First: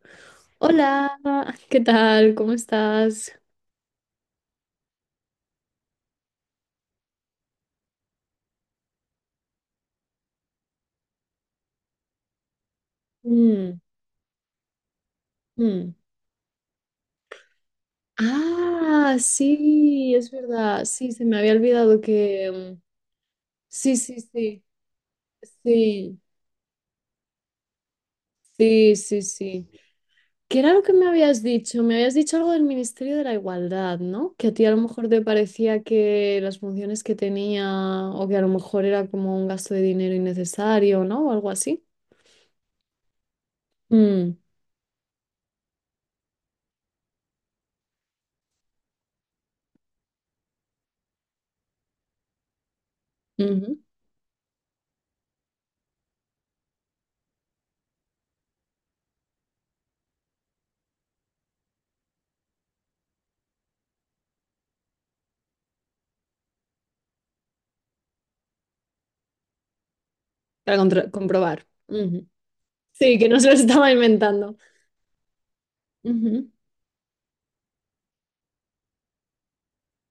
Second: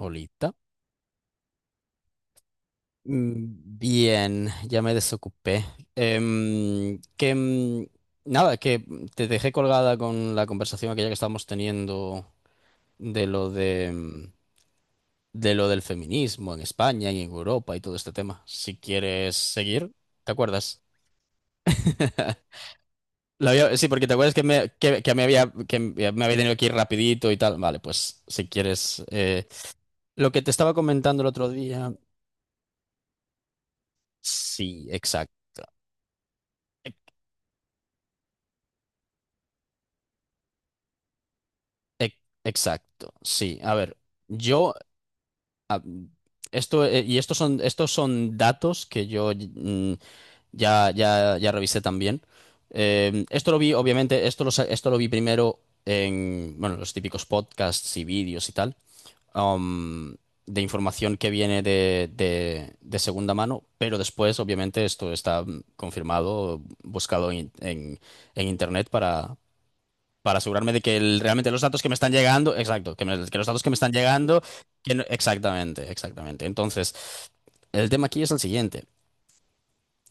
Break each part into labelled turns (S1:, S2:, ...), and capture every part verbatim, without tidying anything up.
S1: Olita.
S2: Hola, ¿qué tal? ¿Cómo estás?
S1: Mm, Bien, ya me desocupé. Em, que mm, nada, que te dejé colgada con la conversación aquella que estábamos teniendo de lo
S2: Mm,
S1: de mm, de lo del
S2: mm.
S1: feminismo en España y en Europa y todo este tema. Si
S2: Ah,
S1: quieres seguir,
S2: sí, es
S1: ¿te acuerdas?
S2: verdad. Sí, se me había olvidado que... mm,
S1: La había- sí,
S2: Sí,
S1: porque te
S2: sí,
S1: acuerdas que
S2: sí,
S1: me, que, que me había, que me
S2: sí,
S1: había tenido que ir rapidito y tal. Vale, pues si
S2: sí,
S1: quieres.
S2: sí,
S1: eh,
S2: sí.
S1: lo que te
S2: ¿Qué era
S1: estaba
S2: lo que me
S1: comentando el
S2: habías
S1: otro
S2: dicho?
S1: día.
S2: Me habías dicho algo del Ministerio de la Igualdad, ¿no? Que a ti a lo
S1: Sí,
S2: mejor te
S1: exacto.
S2: parecía que las funciones que tenía o que a lo mejor era como un gasto de dinero innecesario, ¿no? O algo así.
S1: Ec- Exacto, sí. A ver,
S2: Mm,
S1: yo a- esto, eh, y estos son estos son datos que yo mm, ya ya ya revisé también. Eh, esto lo vi,
S2: ujú.
S1: obviamente, esto lo sa- esto lo vi primero en, bueno, los típicos podcasts y vídeos y tal, um, de información que viene de, de de segunda mano, pero después, obviamente, esto está, mm, confirmado, buscado en, en en internet para asegurarme
S2: Para
S1: de que
S2: contra-
S1: el- realmente los
S2: comprobar.
S1: datos que me están
S2: Ujú.
S1: llegando, exacto, que,
S2: Sí,
S1: me-
S2: que
S1: que
S2: no
S1: los
S2: se lo
S1: datos que me
S2: estaba
S1: están llegando,
S2: inventando.
S1: que no- exactamente, exactamente.
S2: Ujú,
S1: Entonces, el tema aquí es el siguiente.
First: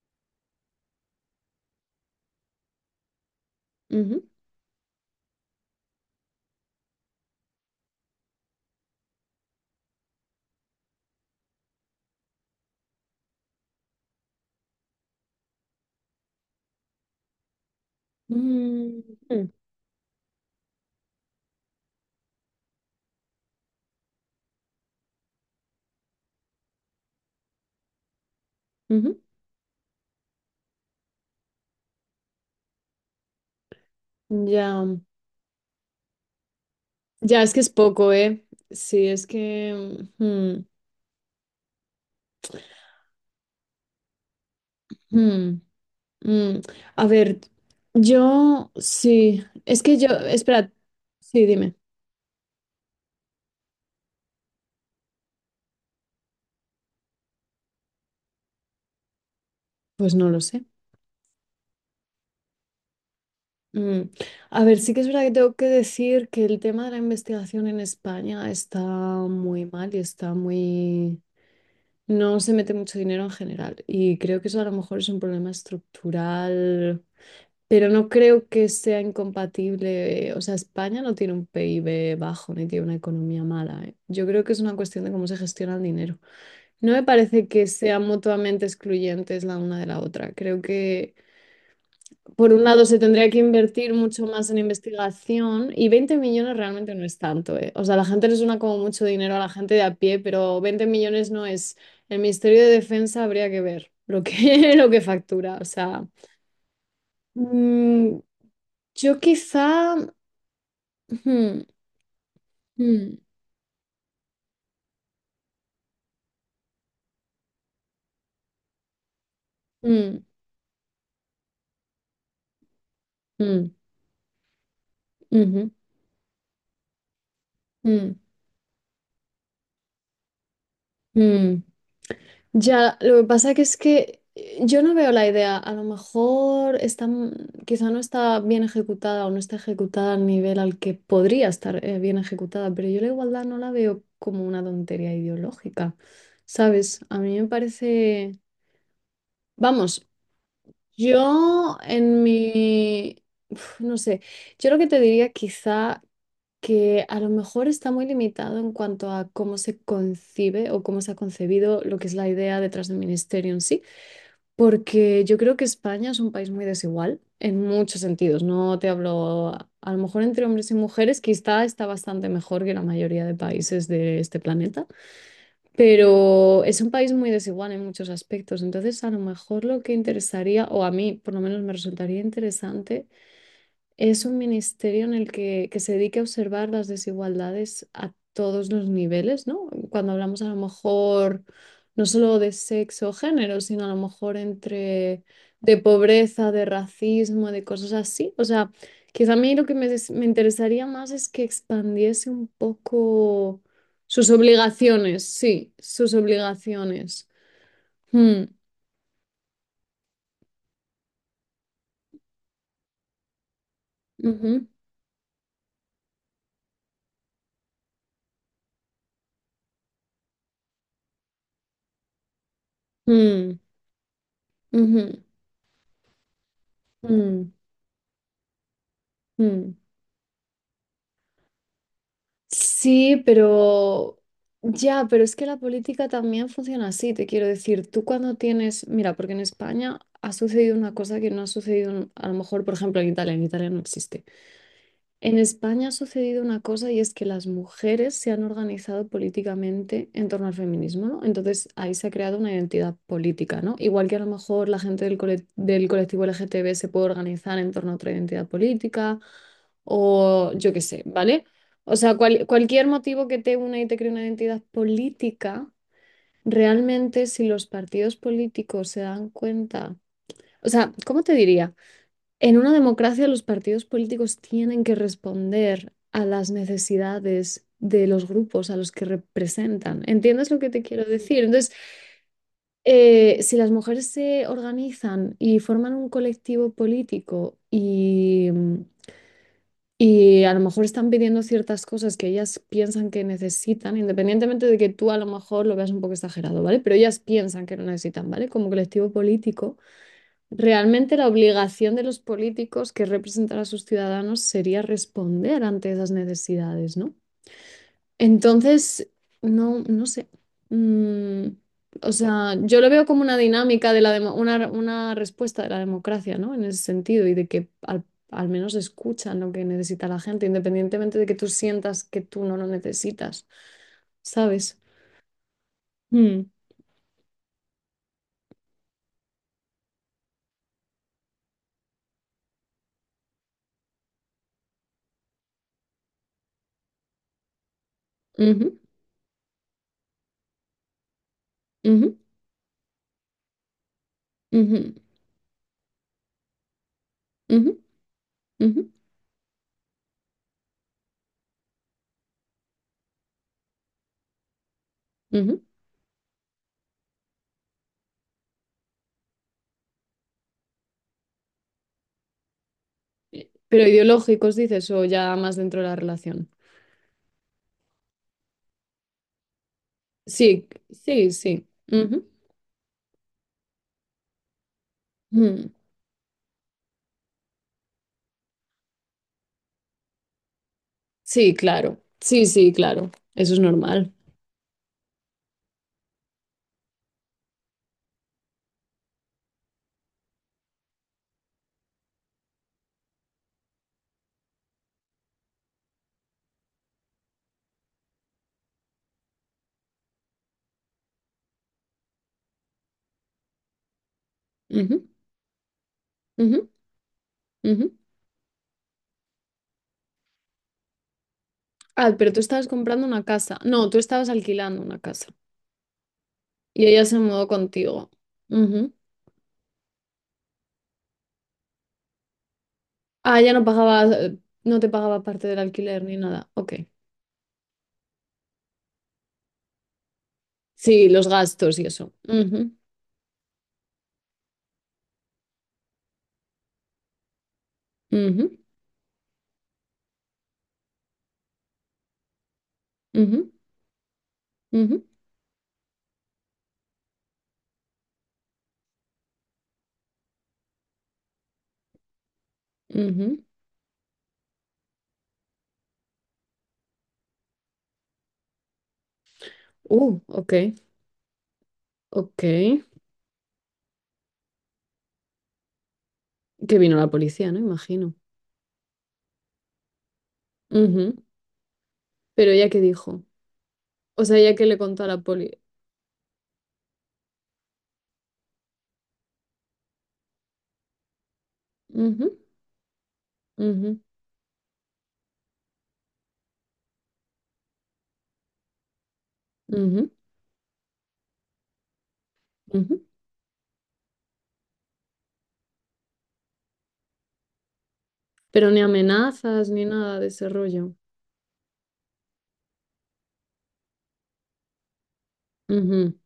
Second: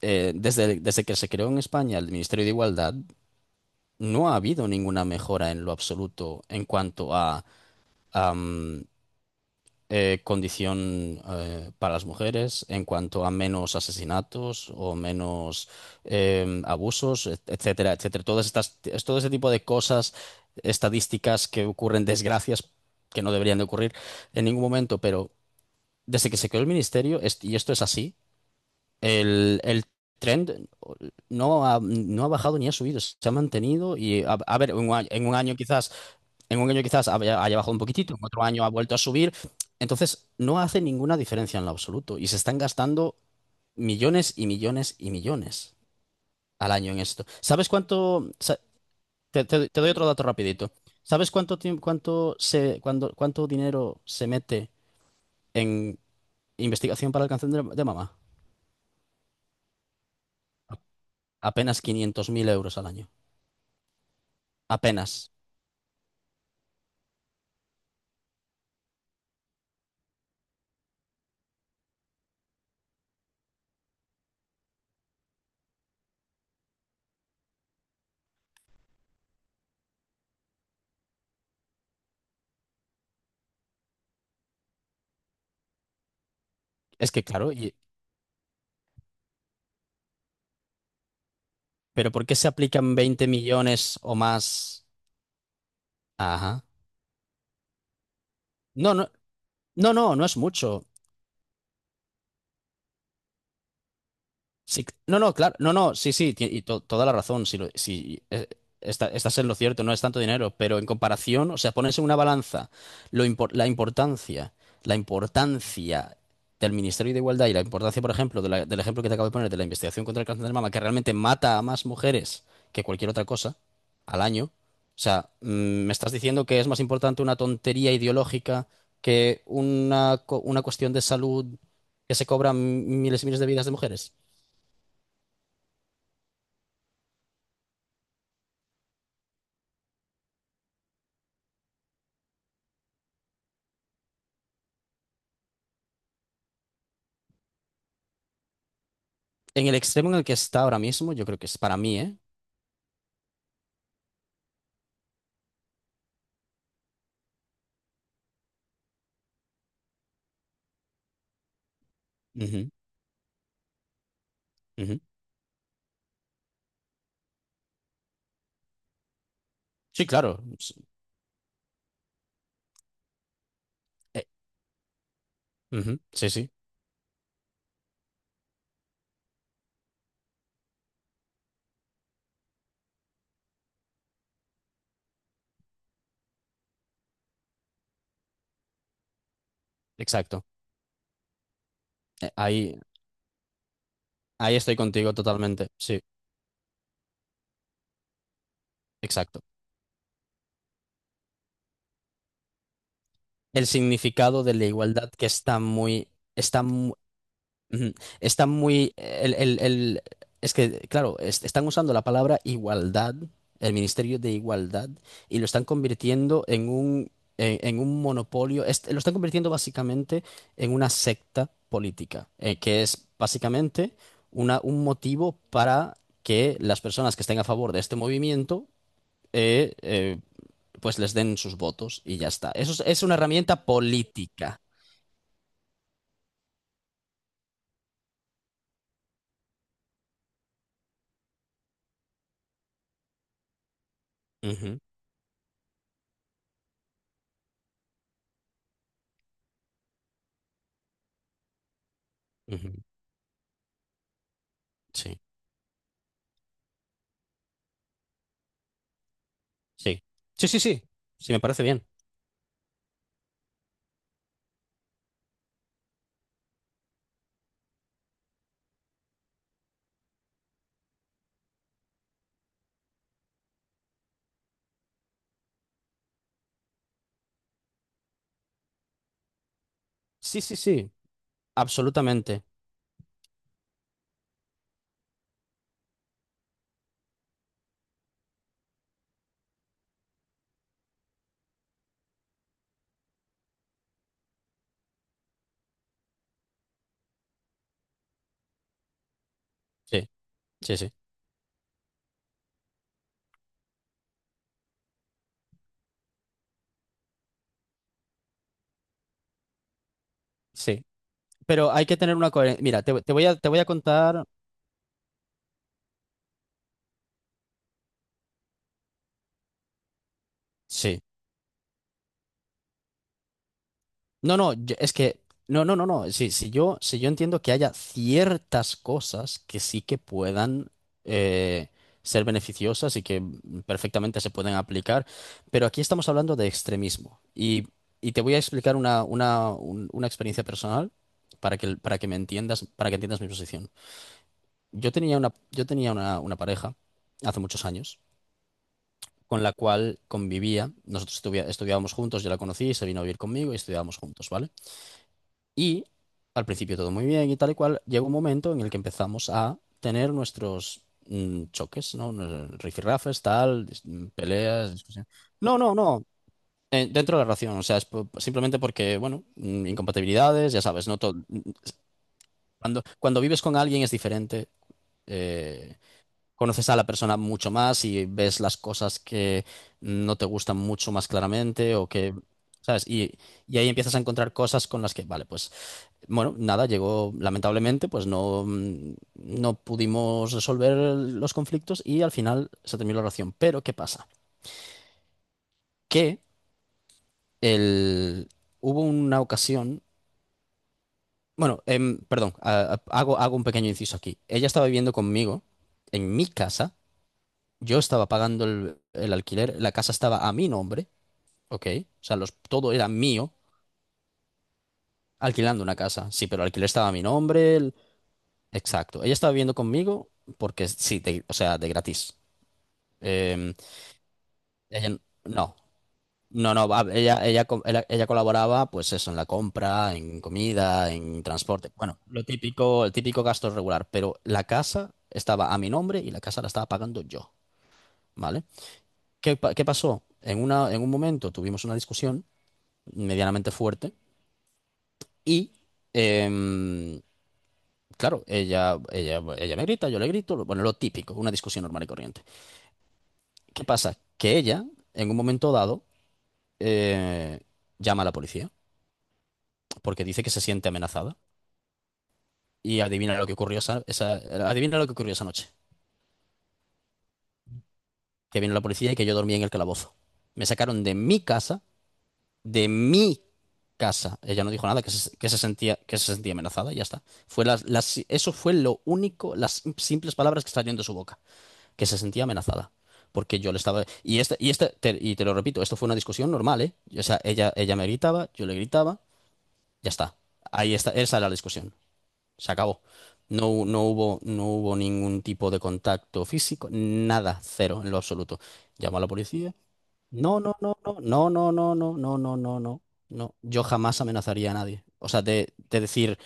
S1: Eh, desde, desde que se creó en España el Ministerio de Igualdad,
S2: ujú.
S1: no ha habido ninguna mejora en lo absoluto en cuanto a, eh, condición, eh, para las mujeres, en cuanto a menos asesinatos o menos, eh, abusos, et- etcétera, etcétera. Todas estas, es todo ese tipo
S2: Mm,
S1: de cosas, estadísticas que ocurren, desgracias que no deberían de ocurrir en ningún momento, pero desde que se creó el ministerio, est- y esto es así,
S2: ujú.
S1: el, el trend no ha, no ha bajado ni ha subido, se ha mantenido y, a, a ver, en
S2: Ya,
S1: un
S2: mm,
S1: año en un año quizás. En un año quizás
S2: ya
S1: haya
S2: es
S1: haya
S2: que es
S1: bajado un poquitito,
S2: poco,
S1: en otro
S2: ¿eh?
S1: año ha vuelto a
S2: Sí, es
S1: subir.
S2: que...
S1: Entonces, no
S2: mm,
S1: hace ninguna diferencia en lo absoluto y se están gastando millones y millones y
S2: mm, mm.
S1: millones
S2: Mm.
S1: al año en
S2: A
S1: esto.
S2: ver,
S1: ¿Sabes cuánto? sa-
S2: yo
S1: Te,
S2: sí,
S1: te- te
S2: es
S1: doy
S2: que
S1: otro
S2: yo,
S1: dato rapidito.
S2: espera,
S1: ¿Sabes
S2: sí,
S1: cuánto,
S2: dime,
S1: tiemp- cuánto, se, cuando- cuánto dinero se mete en investigación para el cáncer de, de mama?
S2: pues no lo sé.
S1: Apenas quinientos mil euros al año.
S2: Mm. A ver, sí que es verdad que
S1: Apenas.
S2: tengo que decir que el tema de la investigación en España está muy mal y está muy... No se mete mucho dinero en general y creo que eso a lo mejor es un problema estructural. Pero no creo que sea incompatible. eh, O sea, España no tiene un PIB bajo ni tiene una economía mala, ¿eh? Yo creo que es una cuestión de cómo se gestiona el dinero. No me
S1: Es que
S2: parece
S1: claro,
S2: que
S1: y-
S2: sean mutuamente excluyentes la una de la otra. Creo que,
S1: pero ¿por qué se
S2: por un lado,
S1: aplican
S2: se
S1: veinte
S2: tendría que invertir
S1: millones o
S2: mucho más en
S1: más?
S2: investigación y veinte millones
S1: Ajá.
S2: realmente no es tanto, ¿eh? O sea, la gente le suena como
S1: No,
S2: mucho
S1: no,
S2: dinero a la gente de
S1: no,
S2: a
S1: no,
S2: pie,
S1: no es
S2: pero
S1: mucho.
S2: veinte millones no es. El Ministerio de Defensa habría que ver lo que,
S1: Sí,
S2: lo que
S1: no, no, claro,
S2: factura. O
S1: no, no,
S2: sea,
S1: sí, sí, ti- y to- toda la razón, si, lo-
S2: mm,
S1: si eh, esta-
S2: yo
S1: Estás en lo
S2: quizá.
S1: cierto, no es tanto dinero, pero en comparación, o
S2: Ujú,
S1: sea, pones en una balanza
S2: mm,
S1: lo impor- la importancia, la importancia del Ministerio de Igualdad y la importancia, por ejemplo, de la- del ejemplo que te acabo de poner de la investigación contra
S2: mm,
S1: el cáncer de mama, que realmente mata a más mujeres que cualquier otra cosa
S2: mm,
S1: al año. O sea, mm,
S2: ujú,
S1: me estás diciendo que es más importante una tontería
S2: mm,
S1: ideológica que una, co- una cuestión de salud
S2: mm.
S1: que se
S2: Ya,
S1: cobran
S2: lo
S1: miles
S2: que
S1: y miles de
S2: pasa que
S1: vidas de
S2: es
S1: mujeres.
S2: que eh, yo no veo la idea. A lo mejor está, m- quizá no está bien ejecutada o no está ejecutada al nivel al que podría estar eh, bien ejecutada, pero yo la igualdad no la veo como una tontería ideológica, ¿sabes? A mí me parece,
S1: En el
S2: vamos,
S1: extremo en el que está ahora mismo, yo creo que es, para
S2: yo
S1: mí, ¿eh?
S2: en mi, uf, no sé, yo lo que te diría quizá que a lo mejor está muy limitado en cuanto a cómo se concibe o cómo se ha concebido lo que es la idea
S1: Ujú,
S2: detrás del ministerio en sí,
S1: ujú.
S2: porque yo creo que España es un país muy desigual en muchos sentidos. No te hablo, a a lo
S1: Sí,
S2: mejor
S1: claro.
S2: entre hombres
S1: S-
S2: y mujeres, quizá está bastante mejor que la mayoría de países de
S1: eh,
S2: este planeta,
S1: ujú. Sí, sí,
S2: pero es un país muy desigual en muchos aspectos. Entonces, a lo mejor lo que interesaría, o a mí por lo menos me resultaría interesante, es un ministerio en el que, que se dedica a observar las desigualdades a todos los niveles, ¿no? Cuando hablamos
S1: exacto.
S2: a lo mejor no
S1: Eh,
S2: solo de
S1: ahí,
S2: sexo o género, sino a lo mejor
S1: ahí estoy contigo
S2: entre
S1: totalmente.
S2: de
S1: Sí,
S2: pobreza, de racismo, de cosas así. O sea, quizá a
S1: exacto.
S2: mí lo que me, des- me interesaría más es que expandiese un poco
S1: El
S2: sus
S1: significado de la igualdad
S2: obligaciones,
S1: que está
S2: sí,
S1: muy,
S2: sus
S1: está.
S2: obligaciones.
S1: Ujú.
S2: Mm,
S1: Está muy. El, el- el- es que, claro, es- están usando la palabra igualdad, el Ministerio de
S2: ujú,
S1: Igualdad, y lo están convirtiendo en un, en, en un monopolio. Es- lo están convirtiendo básicamente en una secta política, eh, que es
S2: mm,
S1: básicamente una, un
S2: ujú,
S1: motivo para que las personas que estén a
S2: mm,
S1: favor de este movimiento, eh,
S2: mm.
S1: eh, pues les den sus votos y ya está. Eso es, es una
S2: Sí,
S1: herramienta
S2: pero
S1: política.
S2: ya, pero es que la política también funciona así, te quiero decir, tú cuando tienes, mira, porque en España ha sucedido una cosa que no ha sucedido en- a lo mejor, por ejemplo, en Italia, en Italia no existe.
S1: Ujú,
S2: En España ha sucedido una cosa y es que las mujeres se han organizado políticamente en torno al feminismo, ¿no? Entonces ahí se ha creado una
S1: ujú.
S2: identidad política, ¿no? Igual que a lo mejor la gente del,
S1: Sí.
S2: cole- del colectivo L G T B se puede organizar en torno a otra identidad política
S1: Sí. Sí,
S2: o
S1: sí,
S2: yo qué
S1: sí.
S2: sé,
S1: Sí, me
S2: ¿vale?
S1: parece bien.
S2: O sea, cual- cualquier motivo que te una y te cree una identidad política, realmente si los partidos políticos se dan cuenta, o sea, ¿cómo te diría? En una democracia, los partidos políticos tienen que responder a las necesidades de los grupos a los que representan.
S1: Sí,
S2: ¿Entiendes
S1: sí,
S2: lo que te
S1: sí.
S2: quiero decir? Entonces,
S1: Absolutamente.
S2: eh, si las mujeres se organizan y forman un colectivo político y, y a lo mejor están pidiendo ciertas cosas que ellas piensan que necesitan, independientemente de que tú a lo mejor lo veas un poco exagerado, ¿vale? Pero ellas piensan que lo necesitan, ¿vale? Como colectivo político.
S1: Sí, sí, sí.
S2: Realmente la obligación de los políticos que representan a sus ciudadanos sería responder ante esas necesidades, ¿no? Entonces, no, no sé.
S1: Sí.
S2: Mm,
S1: Pero hay que
S2: o
S1: tener una
S2: sea,
S1: coherencia.
S2: yo
S1: Mira,
S2: lo
S1: te,
S2: veo
S1: te
S2: como
S1: voy a,
S2: una
S1: te voy a
S2: dinámica de la
S1: contar.
S2: demo- una, una respuesta de la democracia, ¿no? En ese sentido, y de que al, al menos escuchan lo que necesita la gente,
S1: Sí.
S2: independientemente de que tú sientas que tú no lo necesitas,
S1: No, no, yo-
S2: ¿sabes?
S1: es que. No, no, no, no. Sí,
S2: Mm,
S1: sí, yo, si yo entiendo que haya ciertas cosas que sí que puedan, eh, ser beneficiosas y que perfectamente se pueden aplicar. Pero aquí estamos hablando de extremismo. Y, y te voy a explicar
S2: ujú,
S1: una, una, un- una experiencia personal para que, para que
S2: ujú,
S1: me entiendas, para que entiendas mi posición. Yo
S2: ujú,
S1: tenía una, yo tenía una, una pareja hace muchos
S2: ujú,
S1: años
S2: ujú,
S1: con la cual convivía. Nosotros estuvi- estudiábamos juntos, yo la conocí, y se vino a vivir conmigo y estudiábamos juntos, ¿vale?
S2: ujú.
S1: Y al principio todo muy bien y tal y cual. Llegó un momento en el que empezamos a tener nuestros, mm, choques, ¿no? Nos- Rifirrafes, tal, dis-
S2: Pero
S1: mm,
S2: ideológicos,
S1: peleas,
S2: dices, o
S1: discusión.
S2: ya más
S1: No, no,
S2: dentro de la
S1: no.
S2: relación.
S1: Eh, dentro de la relación, o sea, es po- simplemente porque, bueno, mm, incompatibilidades, ya
S2: Sí,
S1: sabes, no todo.
S2: sí, sí. Ujú.
S1: Cuando, cuando vives con alguien es diferente.
S2: Mm.
S1: eh, Conoces a la persona mucho más y ves las cosas que no te gustan mucho más
S2: Sí,
S1: claramente o
S2: claro.
S1: que,
S2: Sí, sí,
S1: ¿sabes? Y,
S2: claro. Eso
S1: y
S2: es
S1: ahí empiezas a
S2: normal.
S1: encontrar cosas con las que, vale, pues, bueno, nada, llegó, lamentablemente, pues no, mm, no pudimos resolver los conflictos y al final se terminó la relación. Pero, ¿qué pasa? Que el, hubo una ocasión, bueno, em, perdón, a- a- hago, hago un pequeño inciso aquí. Ella estaba viviendo
S2: Ujú,
S1: conmigo en mi
S2: ujú,
S1: casa. Yo
S2: ujú.
S1: estaba pagando el, el alquiler, la casa estaba a mi nombre, ¿ok? O
S2: Ah,
S1: sea,
S2: pero
S1: los,
S2: tú estabas
S1: todo era
S2: comprando una
S1: mío,
S2: casa. No, tú estabas alquilando una casa.
S1: alquilando una casa. Sí, pero el alquiler
S2: Y
S1: estaba a mi
S2: ella se mudó
S1: nombre, el-
S2: contigo. Ujú.
S1: exacto. Ella estaba viviendo conmigo porque sí, de, o sea, de gratis.
S2: Ah, ya
S1: Eh,
S2: no pagaba, eh, no te
S1: Ella,
S2: pagaba parte
S1: no,
S2: del alquiler ni nada.
S1: no, no,
S2: Ok.
S1: va, ella, ella, co- ella, ella colaboraba, pues eso, en la compra, en comida,
S2: Sí,
S1: en
S2: los
S1: transporte.
S2: gastos y
S1: Bueno,
S2: eso.
S1: lo
S2: Ujú,
S1: típico, el típico gasto regular, pero la casa estaba a mi nombre y la casa la estaba pagando yo, ¿vale?
S2: ujú,
S1: ¿Qué, pa- qué pasó? En una, en un momento tuvimos una discusión
S2: ujú,
S1: medianamente fuerte.
S2: ujú,
S1: Y, em, claro, ella, ella, ella me grita, yo le grito, lo- bueno, lo típico, una discusión normal y corriente.
S2: ujú.
S1: ¿Qué pasa? Que ella, en un momento dado, eh, llama a la policía porque
S2: Uh,
S1: dice que se
S2: ok,
S1: siente amenazada.
S2: ok.
S1: Y adivina lo que ocurrió esa, esa- adivina lo que ocurrió esa noche.
S2: Que vino la policía, ¿no? Imagino.
S1: Que vino la policía y que yo dormí en el calabozo. Me sacaron de
S2: Ujú,
S1: mi casa,
S2: pero
S1: de
S2: ya que dijo.
S1: mi casa.
S2: O sea,
S1: Ella no
S2: ya que
S1: dijo
S2: le
S1: nada, que
S2: contó a
S1: se,
S2: la
S1: que se
S2: poli.
S1: sentía, que se sentía amenazada, y ya está. Fue las, las- eso fue lo único, las simples palabras que salieron de su boca, que se sentía
S2: Ujú,
S1: amenazada. Porque yo le estaba.
S2: ujú,
S1: Y este, y este, te- y te lo repito, esto fue una discusión normal, ¿eh? O sea, ella, ella me gritaba, yo le gritaba, ya
S2: ujú,
S1: está. Ahí está, esa era la discusión. Se acabó.
S2: ujú.
S1: No, hu- no hubo, no hubo ningún tipo de contacto físico, nada, cero, en lo absoluto.
S2: Pero ni
S1: Llamó a la policía.
S2: amenazas ni nada de
S1: No,
S2: ese
S1: no, no,
S2: rollo.
S1: no, no, no, no, no, no, no, no, no, no. Yo jamás amenazaría a nadie. O sea, de, de
S2: Ujú,
S1: decir,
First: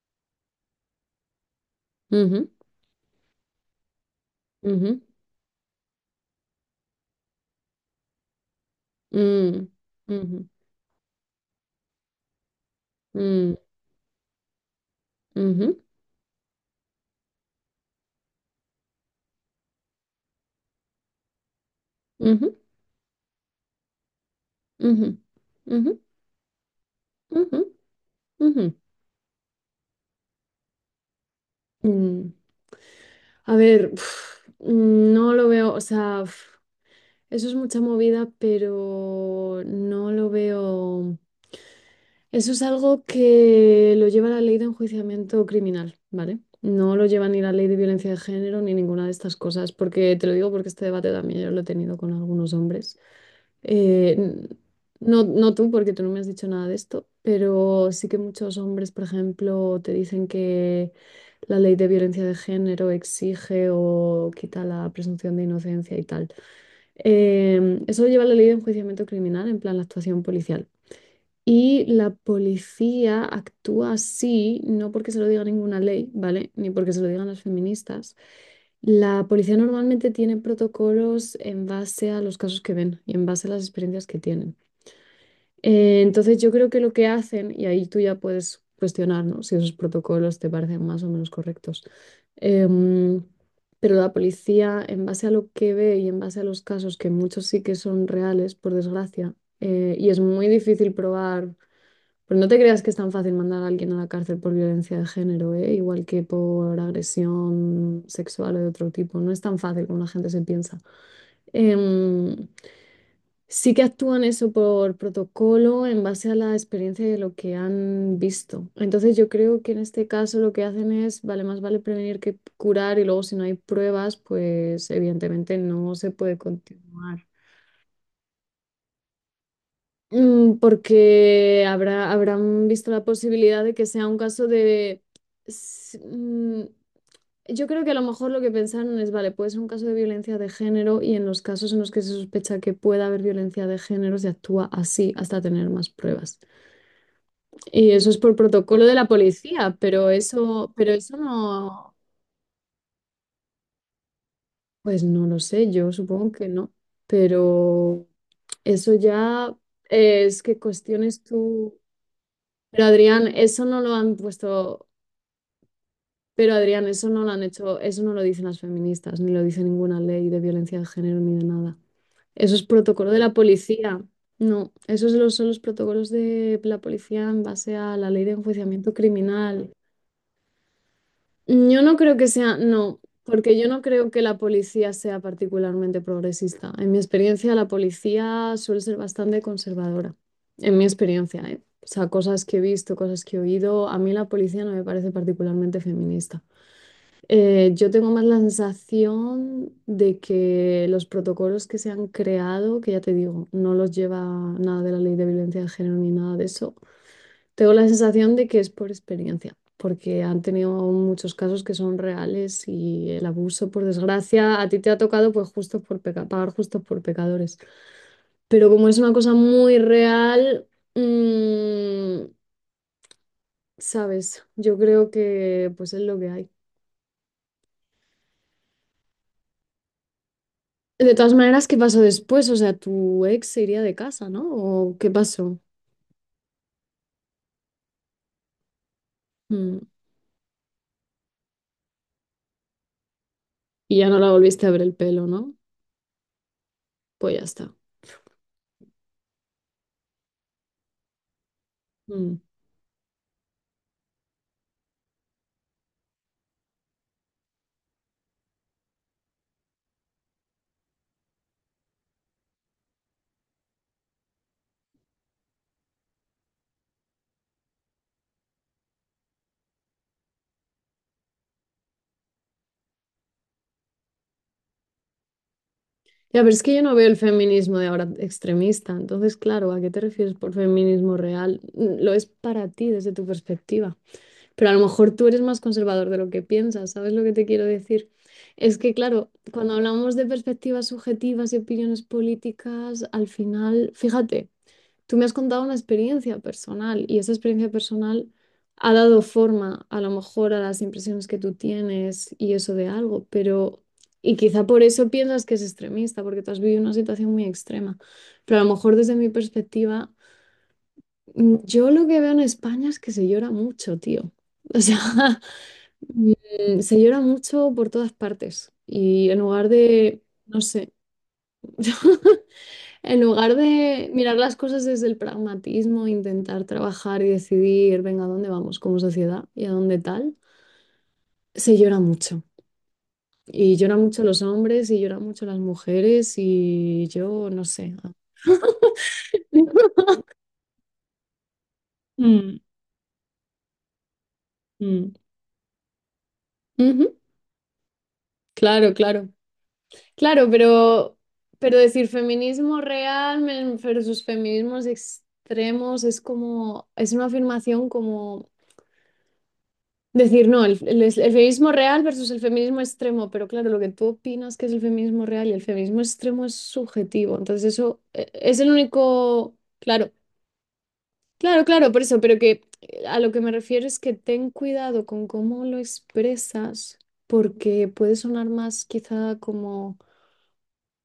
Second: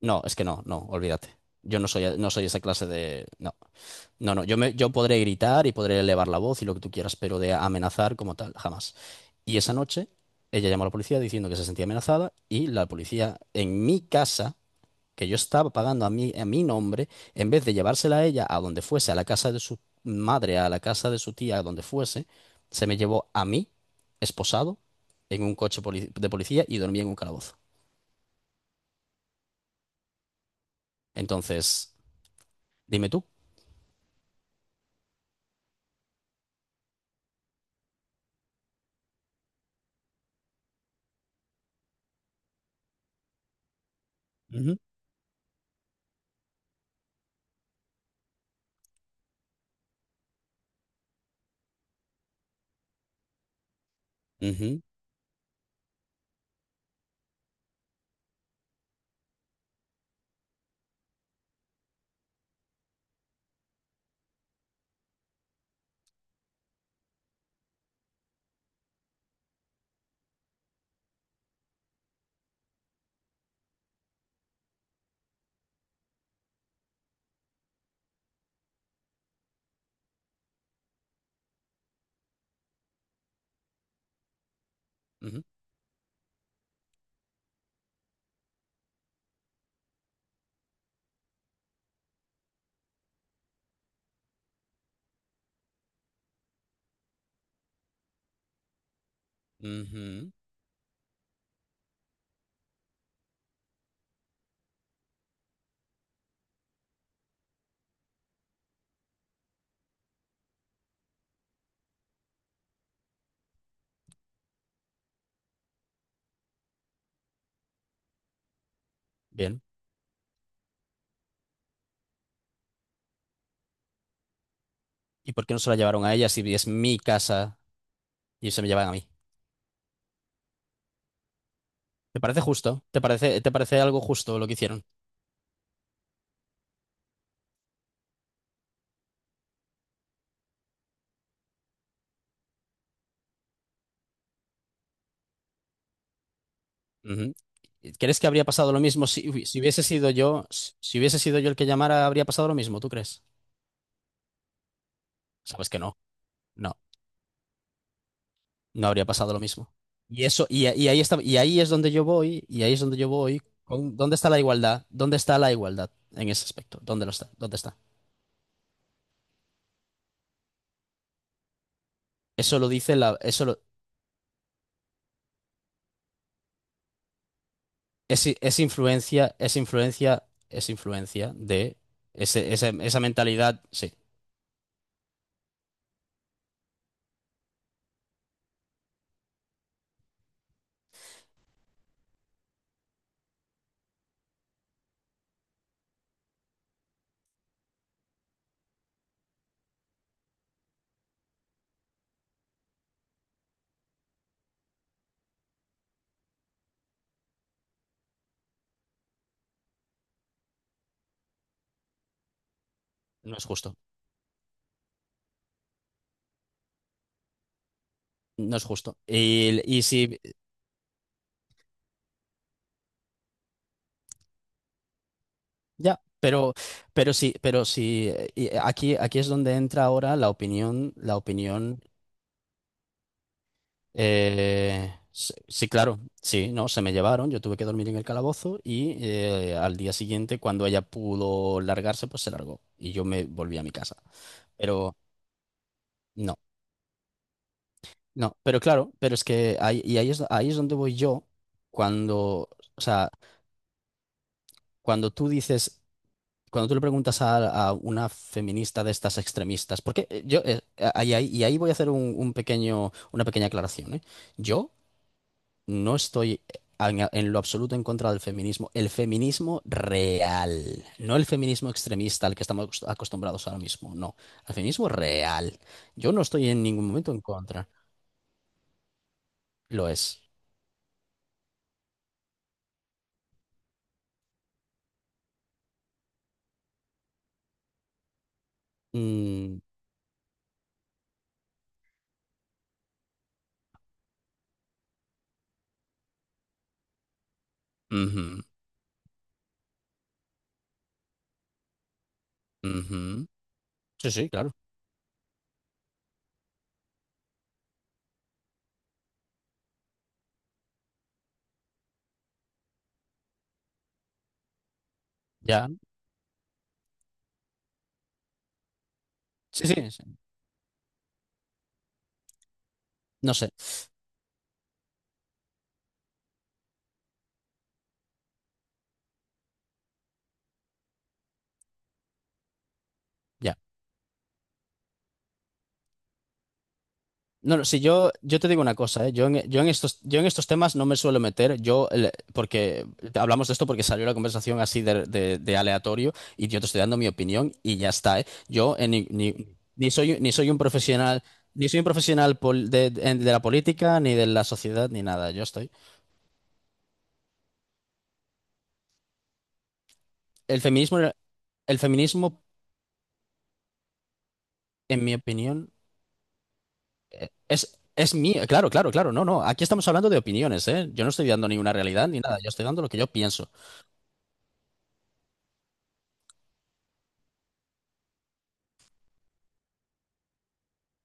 S1: no, es que no, no, olvídate. Yo no soy, no soy
S2: ujú,
S1: esa clase de. No, no, no. Yo me, yo
S2: ujú,
S1: podré gritar y podré elevar la voz y lo que tú quieras, pero de amenazar como tal, jamás. Y
S2: mm,
S1: esa noche,
S2: ujú,
S1: ella llamó a la policía diciendo que se sentía amenazada y la policía
S2: mm,
S1: en mi casa, que yo estaba
S2: ujú,
S1: pagando a mi a mi nombre, en vez de llevársela a ella a donde fuese, a la casa de su madre, a la casa de su tía, a donde fuese,
S2: ujú,
S1: se me llevó a mí, esposado,
S2: ujú,
S1: en un coche
S2: ujú,
S1: poli- de policía y dormí en un calabozo.
S2: ujú, ujú.
S1: Entonces,
S2: Mm.
S1: dime tú.
S2: A ver, uf, no lo veo, o sea, uf, eso es mucha movida, pero no lo veo. Eso es algo que lo lleva la ley de
S1: Ujú,
S2: enjuiciamiento criminal, ¿vale? No lo lleva ni la ley de violencia de género ni ninguna de estas cosas, porque te lo digo porque este debate también yo lo he tenido con algunos hombres. Eh, n-
S1: ujú,
S2: no, no tú, porque tú no me has dicho nada de esto, pero sí que muchos hombres, por ejemplo, te dicen que la ley de violencia de género exige o quita la presunción de inocencia y tal. Em, eso lo lleva la ley de enjuiciamiento criminal, en plan la actuación policial. Y la policía actúa así, no porque se lo diga ninguna ley, ¿vale? Ni porque se lo digan las feministas. La policía normalmente tiene protocolos en base a los casos que ven y en base a las experiencias que tienen.
S1: ujú,
S2: Eh, entonces yo creo que lo que hacen, y ahí tú ya puedes cuestionar, ¿no? Si esos protocolos te parecen más o menos correctos. Em, pero la policía, en base a lo que ve y en base a los casos, que muchos sí que son reales, por desgracia, eh, y es
S1: ujú.
S2: muy difícil probar, pero no te creas que es tan fácil mandar a alguien a la cárcel por violencia de género, ¿eh? Igual que por agresión sexual o de otro tipo. No es tan fácil como la gente se piensa. Em, sí que actúan eso por protocolo en base a la experiencia de lo que han visto. Entonces yo creo
S1: Bien.
S2: que en este caso lo que hacen es, vale, más vale prevenir que curar y luego si no hay pruebas, pues
S1: ¿Y por qué
S2: evidentemente
S1: no se la
S2: no
S1: llevaron
S2: se
S1: a ella
S2: puede
S1: si es mi
S2: continuar.
S1: casa y se me llevan a mí?
S2: Mm, porque habrá,
S1: ¿Te parece
S2: habrán
S1: justo?
S2: visto
S1: ¿Te
S2: la
S1: parece, te
S2: posibilidad de
S1: parece
S2: que
S1: algo
S2: sea un
S1: justo
S2: caso
S1: lo que hicieron?
S2: de... s- mm, Yo creo que a lo mejor lo que pensaron es, vale, puede ser un caso de violencia de género y en los casos en los que se sospecha que pueda haber violencia de género se actúa así hasta tener más pruebas.
S1: Ujú.
S2: Y eso es
S1: ¿Crees que
S2: por
S1: habría pasado lo
S2: protocolo de la
S1: mismo si, hubi- si
S2: policía,
S1: hubiese
S2: pero
S1: sido yo,
S2: eso,
S1: si
S2: pero
S1: si
S2: eso
S1: hubiese sido yo el que
S2: no,
S1: llamara? ¿Habría pasado lo mismo, tú crees?
S2: pues no lo
S1: Sabes
S2: sé,
S1: que
S2: yo
S1: no,
S2: supongo que no,
S1: no,
S2: pero
S1: no
S2: eso
S1: habría pasado lo
S2: ya
S1: mismo. Y
S2: es
S1: eso,
S2: que
S1: y, a- y ahí está,
S2: cuestiones
S1: y ahí es
S2: tú...
S1: donde yo voy, y ahí es
S2: Pero
S1: donde yo
S2: Adrián,
S1: voy,
S2: eso no lo
S1: con, ¿dónde
S2: han
S1: está la igualdad?
S2: puesto.
S1: ¿Dónde está la igualdad en ese
S2: Pero
S1: aspecto?
S2: Adrián,
S1: ¿Dónde
S2: eso
S1: lo
S2: no
S1: está?
S2: lo han
S1: ¿Dónde está?
S2: hecho, eso no lo dicen las feministas, ni lo dice ninguna ley de violencia de género ni de nada. Eso
S1: Eso
S2: es
S1: lo dice
S2: protocolo
S1: la,
S2: de la
S1: eso lo-
S2: policía. No, esos son los, son los protocolos de la policía en base a la ley
S1: es,
S2: de
S1: es
S2: enjuiciamiento
S1: influencia, es
S2: criminal.
S1: influencia, es influencia de
S2: Yo no creo que
S1: ese,
S2: sea,
S1: ese-
S2: no,
S1: esa
S2: porque
S1: mentalidad,
S2: yo no
S1: sí,
S2: creo que la policía sea particularmente progresista. En mi experiencia, la policía suele ser bastante conservadora. En mi experiencia, ¿eh? O sea, cosas que he visto, cosas que he oído, a mí la policía no me parece particularmente feminista. Eh, yo tengo más la sensación de que los protocolos que se han creado, que ya te digo, no los lleva nada de la ley de violencia de género ni nada de eso, tengo la sensación de que es por experiencia, porque han tenido muchos casos que son reales y el
S1: no es
S2: abuso,
S1: justo.
S2: por desgracia, a ti te ha tocado pues justo por peca- pagar justos por pecadores.
S1: No es
S2: Pero como
S1: justo.
S2: es una cosa
S1: Y,
S2: muy
S1: y si
S2: real, mm, sabes, yo creo que pues es
S1: Ya,
S2: lo que hay.
S1: pero, pero sí, pero sí, eh, y eh, aquí, aquí es donde entra ahora la opinión,
S2: De
S1: la
S2: todas maneras, ¿qué
S1: opinión.
S2: pasó después? O sea, tu ex se iría de casa, ¿no?
S1: Eh,
S2: ¿O qué
S1: s-
S2: pasó?
S1: sí, claro, sí, no, se me llevaron, yo tuve que dormir en el calabozo y, eh, al
S2: Mm.
S1: día siguiente, cuando ella pudo largarse, pues se largó y yo me volví a mi casa.
S2: Y ya no la volviste a ver el
S1: Pero
S2: pelo, ¿no?
S1: no,
S2: Pues ya está.
S1: no, pero claro, pero es que ahí, y ahí es, ahí es donde voy yo
S2: Mm.
S1: cuando, o sea, cuando tú dices cuando tú le preguntas a, a una feminista de estas extremistas, porque, eh, yo, eh, ahí- ahí- y ahí voy a hacer un, un pequeño, una pequeña aclaración, ¿eh? Yo no estoy en, en lo absoluto en contra del feminismo, el feminismo real, no el feminismo extremista al que estamos acost- acostumbrados ahora mismo, no, el feminismo real. Yo no
S2: Ya,
S1: estoy
S2: pero es
S1: en
S2: que yo
S1: ningún
S2: no veo
S1: momento
S2: el
S1: en contra,
S2: feminismo de ahora extremista. Entonces, claro, ¿a
S1: lo
S2: qué te
S1: es.
S2: refieres por feminismo real? Mm, lo es para ti desde tu perspectiva. Pero a lo mejor tú eres más conservador de lo que piensas. ¿Sabes lo que te quiero decir? Es que, claro,
S1: Mm,
S2: cuando hablamos de perspectivas subjetivas y opiniones políticas, al final, fíjate. Tú me has contado una experiencia personal y esa experiencia personal
S1: ujú,
S2: ha dado forma a lo mejor a las impresiones que tú tienes y eso de algo,
S1: ujú.
S2: pero,
S1: Sí, sí,
S2: y
S1: claro.
S2: quizá por eso piensas que es extremista, porque tú has vivido una situación muy extrema, pero a lo mejor desde mi perspectiva, mm, yo lo que veo en España es que se llora mucho, tío. O sea,
S1: Ya.
S2: mm, se llora mucho por todas partes y en
S1: Sí,
S2: lugar
S1: sí, sí.
S2: de, no sé. En
S1: No sé.
S2: lugar de mirar las cosas desde el pragmatismo, intentar trabajar y decidir, venga, ¿a dónde vamos como sociedad y a dónde tal? Se llora mucho.
S1: Ya.
S2: Y lloran mucho los hombres y lloran mucho las mujeres y yo
S1: No,
S2: no
S1: no, si
S2: sé.
S1: yo, yo te digo una cosa, ¿eh? Yo en, yo en estos, yo en estos temas no me suelo meter, yo, el-
S2: Mm,
S1: porque hablamos de esto porque salió la conversación así de,
S2: mm.
S1: de- de aleatorio y yo te estoy dando mi
S2: Ujú,
S1: opinión y ya está, ¿eh? Yo, eh,
S2: claro,
S1: ni,
S2: claro.
S1: ni- ni soy, ni
S2: Claro,
S1: soy un
S2: pero,
S1: profesional, ni
S2: pero
S1: soy un
S2: decir
S1: profesional, pol-
S2: feminismo
S1: de, de- de
S2: real
S1: la
S2: men-
S1: política, ni
S2: versus
S1: de la
S2: feminismos
S1: sociedad, ni nada, yo estoy.
S2: extremos es como, es una afirmación como decir,
S1: El
S2: no, el,
S1: feminismo,
S2: el- el feminismo
S1: el
S2: real versus el
S1: feminismo,
S2: feminismo extremo, pero claro, lo que tú opinas que es el
S1: en mi
S2: feminismo real y el
S1: opinión,
S2: feminismo extremo es
S1: eh,
S2: subjetivo, entonces
S1: es,
S2: eso
S1: es
S2: eh,
S1: mío,
S2: es el
S1: claro, claro, claro, no, no,
S2: único,
S1: aquí estamos
S2: claro,
S1: hablando de opiniones, ¿eh? Yo no estoy dando
S2: claro,
S1: ninguna
S2: claro, por
S1: realidad
S2: eso,
S1: ni
S2: pero
S1: nada, yo
S2: que
S1: estoy dando lo que
S2: eh,
S1: yo
S2: a lo que me
S1: pienso.
S2: refiero es que ten cuidado con cómo lo expresas, porque puede sonar más quizá como,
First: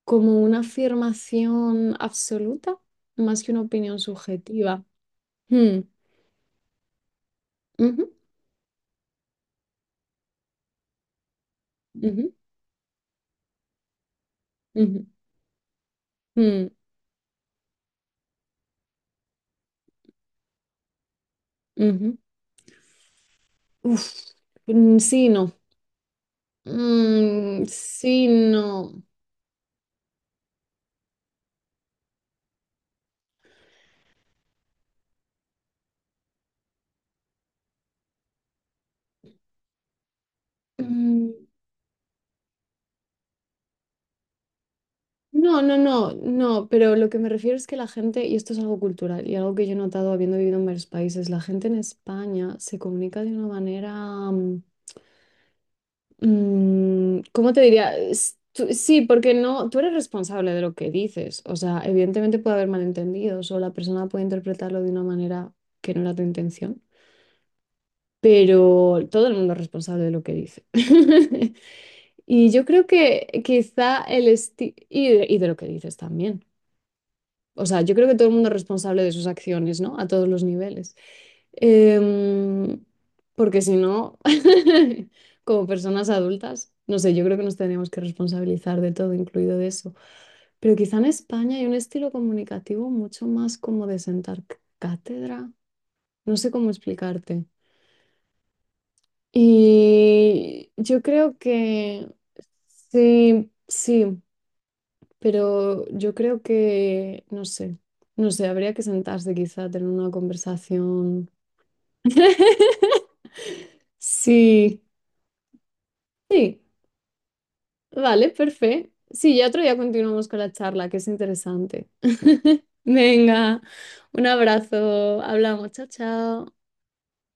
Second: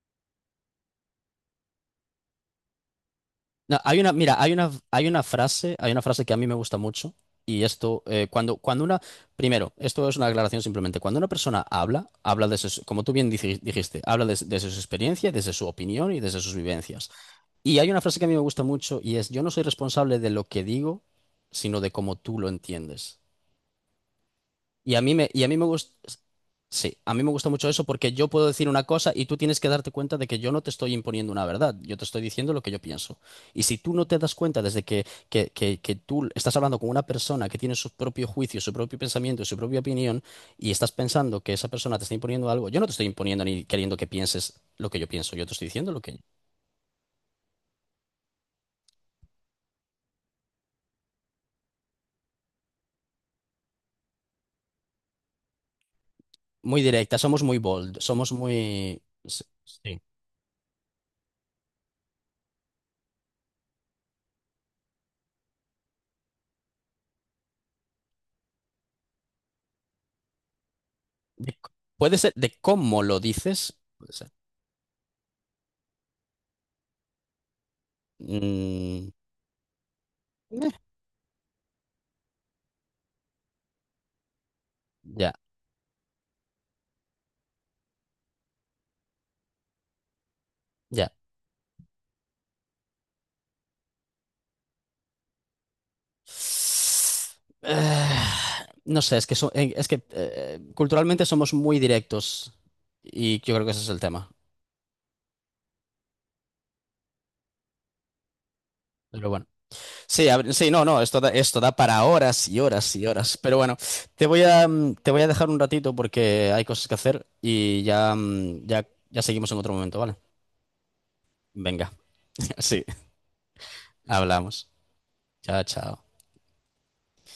S2: como una afirmación absoluta, más que una
S1: No,
S2: opinión
S1: hay una, mira, hay una,
S2: subjetiva.
S1: hay una frase,
S2: Hmm,
S1: hay una frase que a mí me gusta mucho, y esto,
S2: ujú,
S1: eh, cuando, cuando una, primero, esto es una aclaración simplemente, cuando una persona habla,
S2: ujú,
S1: habla desde, su- como tú bien dij- dijiste, habla des- desde su
S2: ujú,
S1: experiencia, desde su opinión y desde sus
S2: mm,
S1: vivencias. Y hay una frase que a mí me gusta mucho y es: yo no soy responsable de lo que digo, sino de cómo
S2: ujú.
S1: tú lo entiendes.
S2: Uf,
S1: Y
S2: mm,
S1: a mí
S2: sí,
S1: me, y a
S2: no.
S1: mí me gusta, Sí, a mí me gusta
S2: Mm,
S1: mucho eso porque
S2: sí,
S1: yo puedo decir una
S2: no.
S1: cosa y tú tienes que darte cuenta de que yo no te estoy imponiendo una verdad, yo te estoy diciendo lo que yo pienso. Y si tú no te das cuenta desde que, que, que, que tú estás hablando con una persona que tiene su propio juicio, su propio pensamiento y su propia opinión, y estás
S2: Mm,
S1: pensando que esa persona te está imponiendo algo, yo no te estoy imponiendo ni queriendo que pienses lo que yo pienso, yo te
S2: no,
S1: estoy
S2: no,
S1: diciendo lo
S2: no,
S1: que...
S2: no, pero lo que me refiero es que la gente, y esto es algo cultural y algo que yo he notado habiendo vivido en varios países, la gente en España se comunica de una manera, mm,
S1: Muy directa,
S2: mm,
S1: somos
S2: ¿cómo
S1: muy
S2: te diría?
S1: bold, somos
S2: Es- tú- sí,
S1: muy,
S2: porque
S1: sí.
S2: no, tú eres
S1: Sí.
S2: responsable de lo que dices, o sea, evidentemente puede haber malentendidos o la persona puede interpretarlo de una manera que no era tu intención, pero todo el mundo es responsable de lo que dice.
S1: de- Puede ser
S2: Y
S1: de
S2: yo creo
S1: cómo lo
S2: que
S1: dices,
S2: quizá
S1: puede
S2: el
S1: ser.
S2: estilo, y, de y de lo que dices también. O sea, yo creo que todo el mundo es responsable
S1: Mm,
S2: de sus acciones, ¿no? A todos los niveles. Em, Porque si no,
S1: ya,
S2: como personas adultas, no sé, yo creo que nos tenemos que responsabilizar de todo, incluido de eso. Pero quizá en
S1: ya.
S2: España hay un estilo comunicativo mucho más como de sentar c- cátedra. No sé cómo explicarte.
S1: Eh, no sé, es que, so- eh, es que, eh,
S2: Y yo
S1: culturalmente
S2: creo
S1: somos muy
S2: que
S1: directos y
S2: sí,
S1: yo creo que ese es el
S2: sí.
S1: tema.
S2: Pero yo creo que, no sé, no sé, habría que
S1: Pero
S2: sentarse
S1: bueno.
S2: quizá a tener una
S1: Sí, a ver, sí, no, no, esto da,
S2: conversación.
S1: esto da para horas y horas y horas. Pero bueno, te voy a,
S2: Sí,
S1: mm, te voy a dejar un ratito porque
S2: sí,
S1: hay cosas que hacer y ya,
S2: vale,
S1: mm, ya,
S2: perfecto.
S1: ya
S2: Sí, ya
S1: seguimos en
S2: otro
S1: otro
S2: día
S1: momento, ¿vale?
S2: continuamos con la charla, que es interesante.
S1: Venga, sí,
S2: Venga, un
S1: hablamos.
S2: abrazo,
S1: Chao,
S2: hablamos, chao,
S1: chao.
S2: chao.